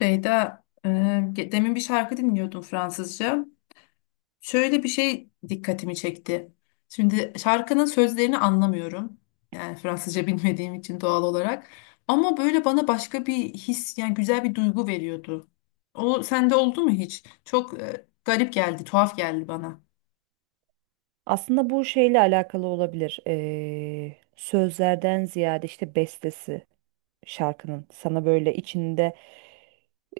Beyda, demin bir şarkı dinliyordum Fransızca. Şöyle bir şey dikkatimi çekti. Şimdi şarkının sözlerini anlamıyorum. Yani Fransızca bilmediğim için doğal olarak. Ama böyle bana başka bir his, yani güzel bir duygu veriyordu. O sende oldu mu hiç? Çok garip geldi, tuhaf geldi bana. Aslında bu şeyle alakalı olabilir. Sözlerden ziyade işte bestesi şarkının sana böyle içinde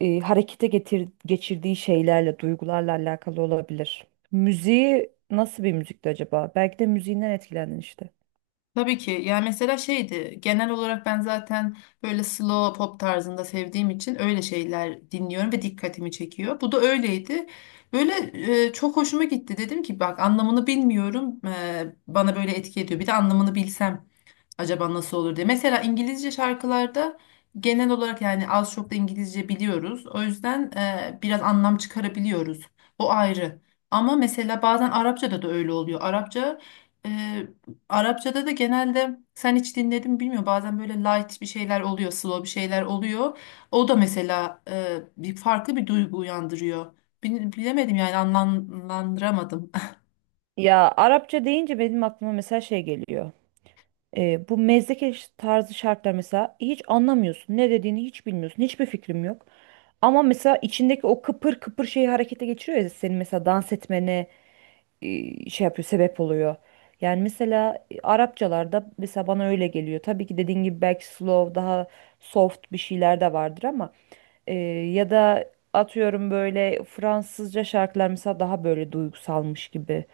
harekete geçirdiği şeylerle, duygularla alakalı olabilir. Müziği nasıl bir müzikti acaba? Belki de müziğinden etkilendin işte. Tabii ki. Yani mesela şeydi genel olarak ben zaten böyle slow pop tarzında sevdiğim için öyle şeyler dinliyorum ve dikkatimi çekiyor. Bu da öyleydi. Böyle çok hoşuma gitti. Dedim ki bak anlamını bilmiyorum. Bana böyle etki ediyor. Bir de anlamını bilsem acaba nasıl olur diye. Mesela İngilizce şarkılarda genel olarak yani az çok da İngilizce biliyoruz. O yüzden biraz anlam çıkarabiliyoruz. O ayrı. Ama mesela bazen Arapçada da öyle oluyor. E, Arapçada da genelde sen hiç dinledin mi bilmiyorum. Bazen böyle light bir şeyler oluyor, slow bir şeyler oluyor. O da mesela bir farklı bir duygu uyandırıyor. Bilemedim yani anlamlandıramadım. Ya, Arapça deyince benim aklıma mesela şey geliyor. Bu mezdeke tarzı şarkılar, mesela hiç anlamıyorsun. Ne dediğini hiç bilmiyorsun. Hiçbir fikrim yok. Ama mesela içindeki o kıpır kıpır şeyi harekete geçiriyor ya senin, mesela dans etmene şey yapıyor, sebep oluyor. Yani mesela Arapçalarda mesela bana öyle geliyor. Tabii ki dediğin gibi belki slow, daha soft bir şeyler de vardır ama ee, ya da atıyorum böyle Fransızca şarkılar mesela daha böyle duygusalmış gibi,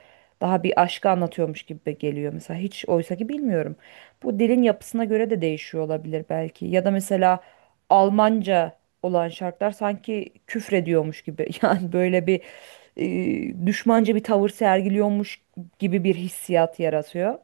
daha bir aşkı anlatıyormuş gibi geliyor mesela. Hiç, oysa ki bilmiyorum. Bu dilin yapısına göre de değişiyor olabilir belki. Ya da mesela Almanca olan şarkılar sanki küfrediyormuş gibi. Yani böyle bir düşmanca bir tavır sergiliyormuş gibi bir hissiyat yaratıyor.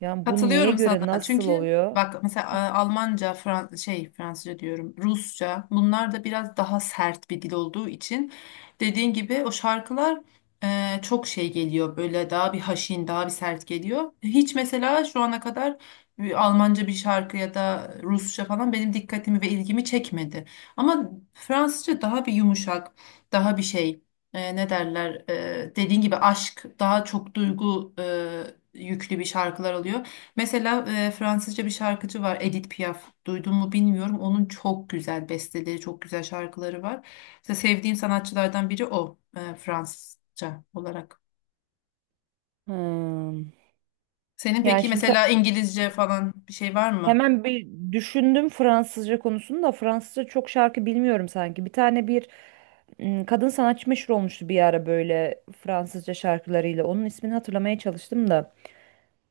Yani bu neye Katılıyorum göre sana. nasıl Çünkü oluyor? bak mesela Almanca, Fransızca diyorum, Rusça bunlar da biraz daha sert bir dil olduğu için dediğin gibi o şarkılar çok şey geliyor böyle daha bir haşin, daha bir sert geliyor. Hiç mesela şu ana kadar bir Almanca bir şarkı ya da Rusça falan benim dikkatimi ve ilgimi çekmedi. Ama Fransızca daha bir yumuşak, daha bir şey dediğin gibi aşk daha çok duygu yüklü bir şarkılar oluyor. Mesela Fransızca bir şarkıcı var Edith Piaf. Duydun mu bilmiyorum. Onun çok güzel besteleri, çok güzel şarkıları var. Mesela sevdiğim sanatçılardan biri o Fransızca olarak. Hmm. Senin Yani peki şimdi mesela İngilizce falan bir şey var mı? hemen bir düşündüm, Fransızca konusunu da Fransızca çok şarkı bilmiyorum sanki. Bir tane, bir kadın sanatçı meşhur olmuştu bir ara böyle Fransızca şarkılarıyla. Onun ismini hatırlamaya çalıştım da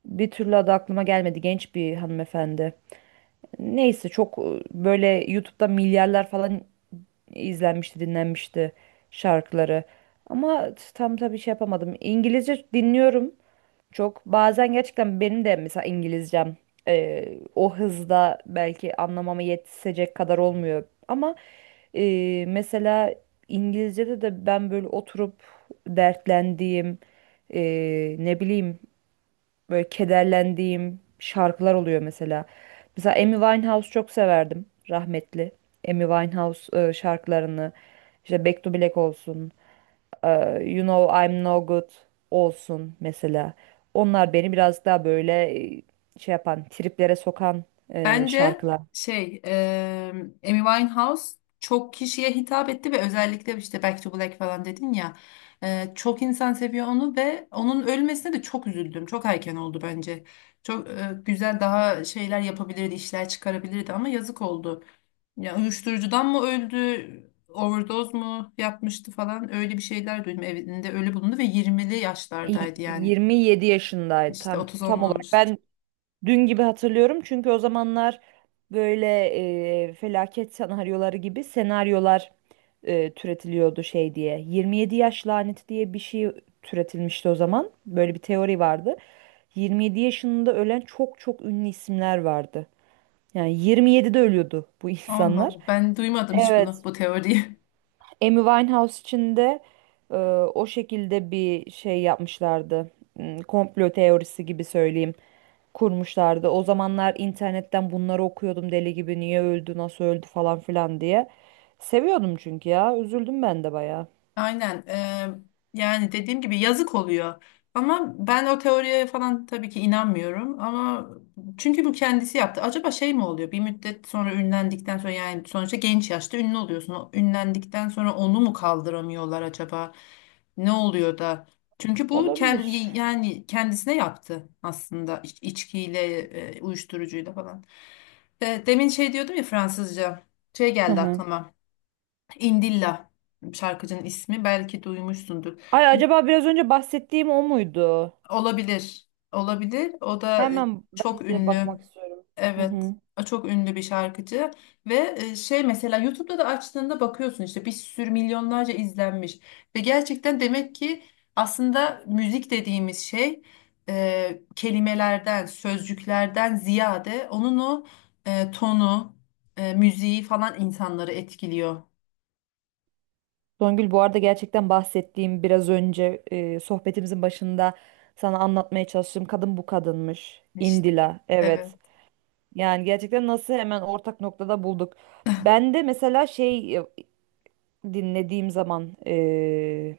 bir türlü adı aklıma gelmedi. Genç bir hanımefendi. Neyse, çok böyle YouTube'da milyarlar falan izlenmişti, dinlenmişti şarkıları. Ama tam, tabii şey yapamadım. İngilizce dinliyorum. Çok bazen gerçekten benim de mesela İngilizcem o hızda belki anlamama yetişecek kadar olmuyor. Ama mesela İngilizce'de de ben böyle oturup dertlendiğim, ne bileyim, böyle kederlendiğim şarkılar oluyor mesela. Mesela Amy Winehouse çok severdim, rahmetli. Amy Winehouse şarkılarını işte Back to Black olsun. You Know I'm No Good olsun mesela. Onlar beni biraz daha böyle e, şey yapan, triplere sokan Bence şarkılar. şey e, Amy Winehouse çok kişiye hitap etti ve özellikle işte Back to Black falan dedin ya çok insan seviyor onu ve onun ölmesine de çok üzüldüm. Çok erken oldu bence. Çok güzel daha şeyler yapabilirdi, işler çıkarabilirdi ama yazık oldu. Ya uyuşturucudan mı öldü, overdose mu yapmıştı falan öyle bir şeyler duydum. Evinde ölü bulundu ve 20'li yaşlardaydı yani. 27 yaşındaydı, İşte tam 30 tam olarak. olmamıştı. Ben dün gibi hatırlıyorum, çünkü o zamanlar böyle felaket senaryoları gibi senaryolar türetiliyordu şey diye. 27 yaş laneti diye bir şey türetilmişti o zaman. Böyle bir teori vardı. 27 yaşında ölen çok çok ünlü isimler vardı. Yani 27'de ölüyordu bu Allah insanlar. Allah ben duymadım hiç bunu Evet. bu teoriyi. Amy Winehouse için de e, o şekilde bir şey yapmışlardı. Komplo teorisi gibi söyleyeyim. Kurmuşlardı. O zamanlar internetten bunları okuyordum deli gibi. Niye öldü, nasıl öldü falan filan diye. Seviyordum çünkü ya. Üzüldüm ben de bayağı. Aynen. Yani dediğim gibi yazık oluyor. Ama ben o teoriye falan tabii ki inanmıyorum. Ama çünkü bu kendisi yaptı. Acaba şey mi oluyor? Bir müddet sonra ünlendikten sonra yani sonuçta genç yaşta ünlü oluyorsun. O ünlendikten sonra onu mu kaldıramıyorlar acaba? Ne oluyor da? Çünkü bu kendi Olabilir. yani kendisine yaptı aslında içkiyle, uyuşturucuyla falan. Demin şey diyordum ya Fransızca. Şey Hı geldi hı. aklıma. İndilla şarkıcının ismi belki duymuşsundur. Ay, acaba biraz önce bahsettiğim o muydu? Olabilir. Olabilir. O da Hemen çok ben de ünlü. bakmak istiyorum. Hı Evet. hı. O çok ünlü bir şarkıcı ve mesela YouTube'da da açtığında bakıyorsun işte bir sürü milyonlarca izlenmiş ve gerçekten demek ki aslında müzik dediğimiz şey kelimelerden, sözcüklerden ziyade onun o tonu, müziği falan insanları etkiliyor. Songül, bu arada gerçekten bahsettiğim biraz önce, sohbetimizin başında sana anlatmaya çalıştığım kadın bu kadınmış. İşte Indila, evet. evet. Yani gerçekten nasıl hemen ortak noktada bulduk. Ben de mesela şey, dinlediğim zaman, e,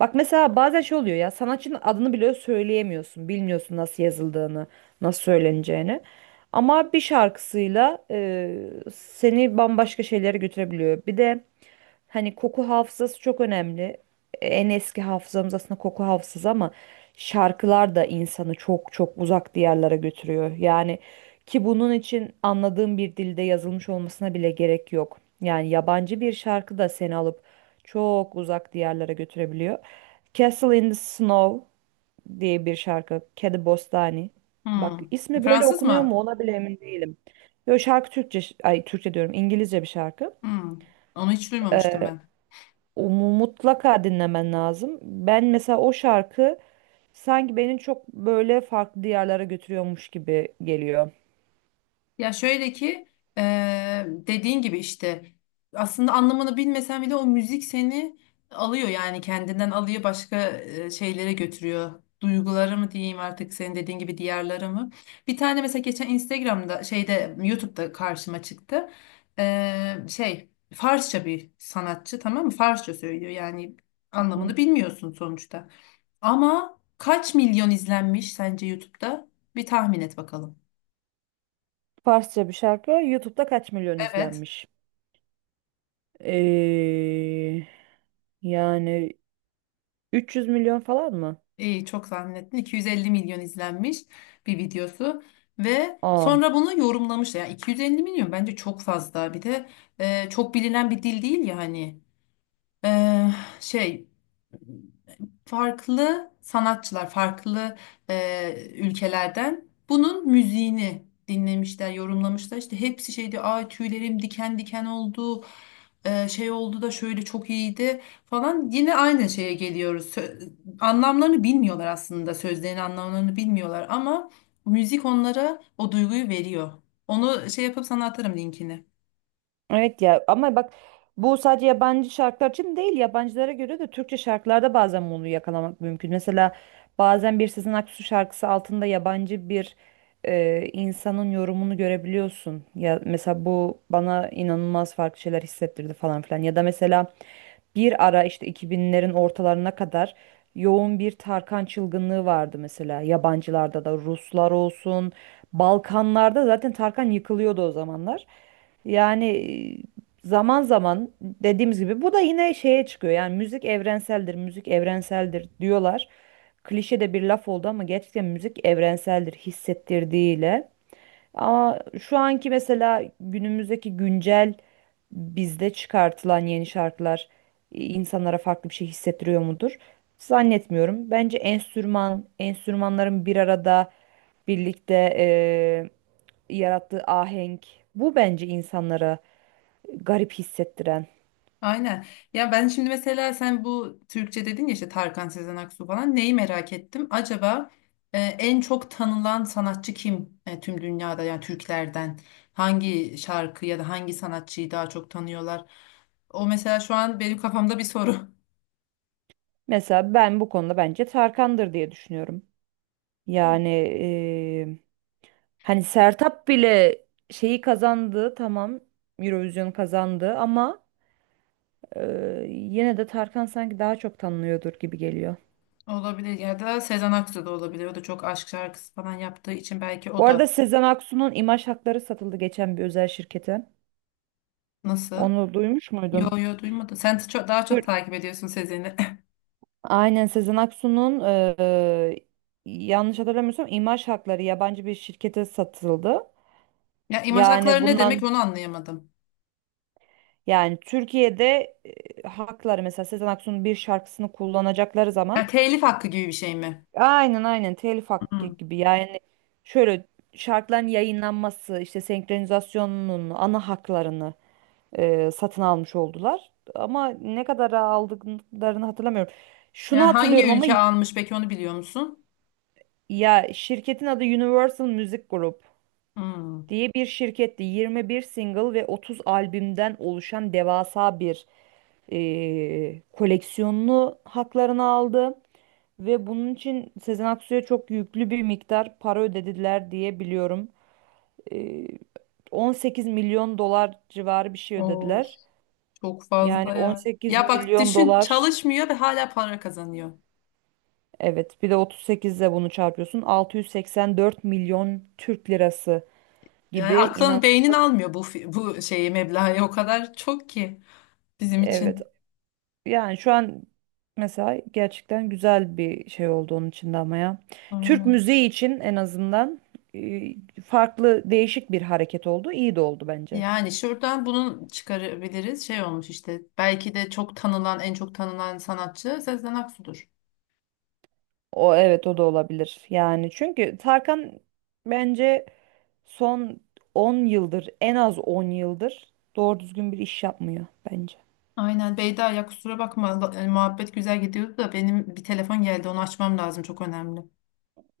Bak mesela, bazen şey oluyor ya, sanatçının adını bile söyleyemiyorsun. Bilmiyorsun nasıl yazıldığını, nasıl söyleneceğini. Ama bir şarkısıyla seni bambaşka şeylere götürebiliyor. Bir de hani koku hafızası çok önemli. En eski hafızamız aslında koku hafızası ama şarkılar da insanı çok çok uzak diyarlara götürüyor. Yani ki bunun için anladığım bir dilde yazılmış olmasına bile gerek yok. Yani yabancı bir şarkı da seni alıp çok uzak diyarlara götürebiliyor. Castle in the Snow diye bir şarkı. Kedi Bostani. Bak, Hmm. ismi böyle Fransız okunuyor mı? mu ona bile emin değilim. Yo, şarkı Türkçe, ay Türkçe diyorum, İngilizce bir şarkı. Hmm. Onu hiç duymamıştım ben. O mutlaka dinlemen lazım. Ben mesela o şarkı sanki beni çok böyle farklı diyarlara götürüyormuş gibi geliyor. Ya şöyle ki dediğin gibi işte aslında anlamını bilmesen bile o müzik seni alıyor yani kendinden alıyor başka şeylere götürüyor. Duyguları mı diyeyim artık senin dediğin gibi diğerleri mı? Bir tane mesela geçen Instagram'da şeyde YouTube'da karşıma çıktı. Farsça bir sanatçı tamam mı? Farsça söylüyor yani Hı. anlamını bilmiyorsun sonuçta. Ama kaç milyon izlenmiş sence YouTube'da? Bir tahmin et bakalım. Farsça bir şarkı. YouTube'da kaç milyon Evet. izlenmiş? Ee, Yani 300 milyon falan mı? İyi çok tahmin ettin. 250 milyon izlenmiş bir videosu ve Aa. sonra bunu yorumlamış. Yani 250 milyon bence çok fazla. Bir de çok bilinen bir dil değil ya hani. E, şey Farklı sanatçılar, farklı ülkelerden bunun müziğini dinlemişler, yorumlamışlar. İşte hepsi şeydi, ay tüylerim diken diken oldu, şey oldu da şöyle çok iyiydi falan. Yine aynı şeye geliyoruz. Anlamlarını bilmiyorlar aslında, sözlerin anlamlarını bilmiyorlar ama müzik onlara o duyguyu veriyor. Onu şey yapıp sana atarım linkini. Evet ya, ama bak, bu sadece yabancı şarkılar için değil, yabancılara göre de Türkçe şarkılarda bazen bunu yakalamak mümkün. Mesela bazen bir Sezen Aksu şarkısı altında yabancı bir insanın yorumunu görebiliyorsun. Ya mesela bu bana inanılmaz farklı şeyler hissettirdi, falan filan. Ya da mesela bir ara, işte 2000'lerin ortalarına kadar yoğun bir Tarkan çılgınlığı vardı mesela, yabancılarda da. Ruslar olsun, Balkanlarda zaten Tarkan yıkılıyordu o zamanlar. Yani zaman zaman dediğimiz gibi, bu da yine şeye çıkıyor. Yani müzik evrenseldir, müzik evrenseldir diyorlar. Klişe de bir laf oldu ama gerçekten müzik evrenseldir, hissettirdiğiyle. Ama şu anki mesela, günümüzdeki güncel bizde çıkartılan yeni şarkılar insanlara farklı bir şey hissettiriyor mudur? Zannetmiyorum. Bence enstrümanların bir arada, birlikte yarattığı ahenk, bu bence insanlara garip hissettiren. Aynen. Ya ben şimdi mesela sen bu Türkçe dedin ya işte Tarkan Sezen Aksu falan neyi merak ettim. Acaba en çok tanınan sanatçı kim, tüm dünyada yani Türklerden? Hangi şarkı ya da hangi sanatçıyı daha çok tanıyorlar? O mesela şu an benim kafamda bir soru. Mesela ben bu konuda bence Tarkan'dır diye düşünüyorum. Yani e, hani Sertab bile şeyi kazandı, tamam, Eurovision kazandı ama yine de Tarkan sanki daha çok tanınıyordur gibi geliyor. Olabilir, ya da Sezen Aksu da olabilir. O da çok aşk şarkısı falan yaptığı için belki Bu o da. arada Sezen Aksu'nun imaj hakları satıldı geçen bir özel şirkete. Nasıl? Onu duymuş Yo muydun? yo, duymadım. Sen çok, daha çok Tür- takip ediyorsun Sezen'i. Aynen, Sezen Aksu'nun yanlış hatırlamıyorsam imaj hakları yabancı bir şirkete satıldı. Ya imaj Yani hakları ne demek, bundan, onu anlayamadım. yani Türkiye'de hakları mesela Sezen Aksu'nun bir şarkısını kullanacakları zaman... Ya telif hakkı gibi bir şey mi? Aynen aynen, telif hakkı Hı. gibi yani. Şöyle, şarkıların yayınlanması, işte senkronizasyonunun ana haklarını satın almış oldular ama ne kadara aldıklarını hatırlamıyorum. Şunu Yani hangi hatırlıyorum ama ülke almış peki, onu biliyor musun? ya, şirketin adı Universal Music Group Hmm. diye bir şirketti. 21 single ve 30 albümden oluşan devasa bir koleksiyonunu, haklarını aldı. Ve bunun için Sezen Aksu'ya çok yüklü bir miktar para ödediler diye biliyorum. Ee, 18 milyon dolar civarı bir şey Of, ödediler. çok Yani fazla ya. 18 Ya bak milyon düşün, dolar, çalışmıyor ve hala para kazanıyor. evet, bir de 38 ile bunu çarpıyorsun, 684 milyon Türk lirası Yani gibi, aklın beynin inanılmaz. almıyor bu bu şeyi, meblağı o kadar çok ki bizim Evet, için. yani şu an mesela gerçekten güzel bir şey oldu onun için de, ama ya. Türk Aynen. müziği için en azından e, farklı, değişik bir hareket oldu. İyi de oldu bence. Yani şuradan bunu çıkarabiliriz. Şey olmuş işte, belki de çok tanınan en çok tanınan sanatçı Sezen Aksu'dur. O, evet, o da olabilir. Yani çünkü Tarkan bence son 10 yıldır, en az 10 yıldır doğru düzgün bir iş yapmıyor bence. Aynen Beyda, ya kusura bakma, muhabbet güzel gidiyordu da benim bir telefon geldi, onu açmam lazım, çok önemli.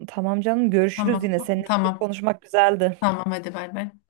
Tamam canım, görüşürüz Tamam, yine. Seninle müzik tamam, konuşmak güzeldi. tamam, hadi bay bay.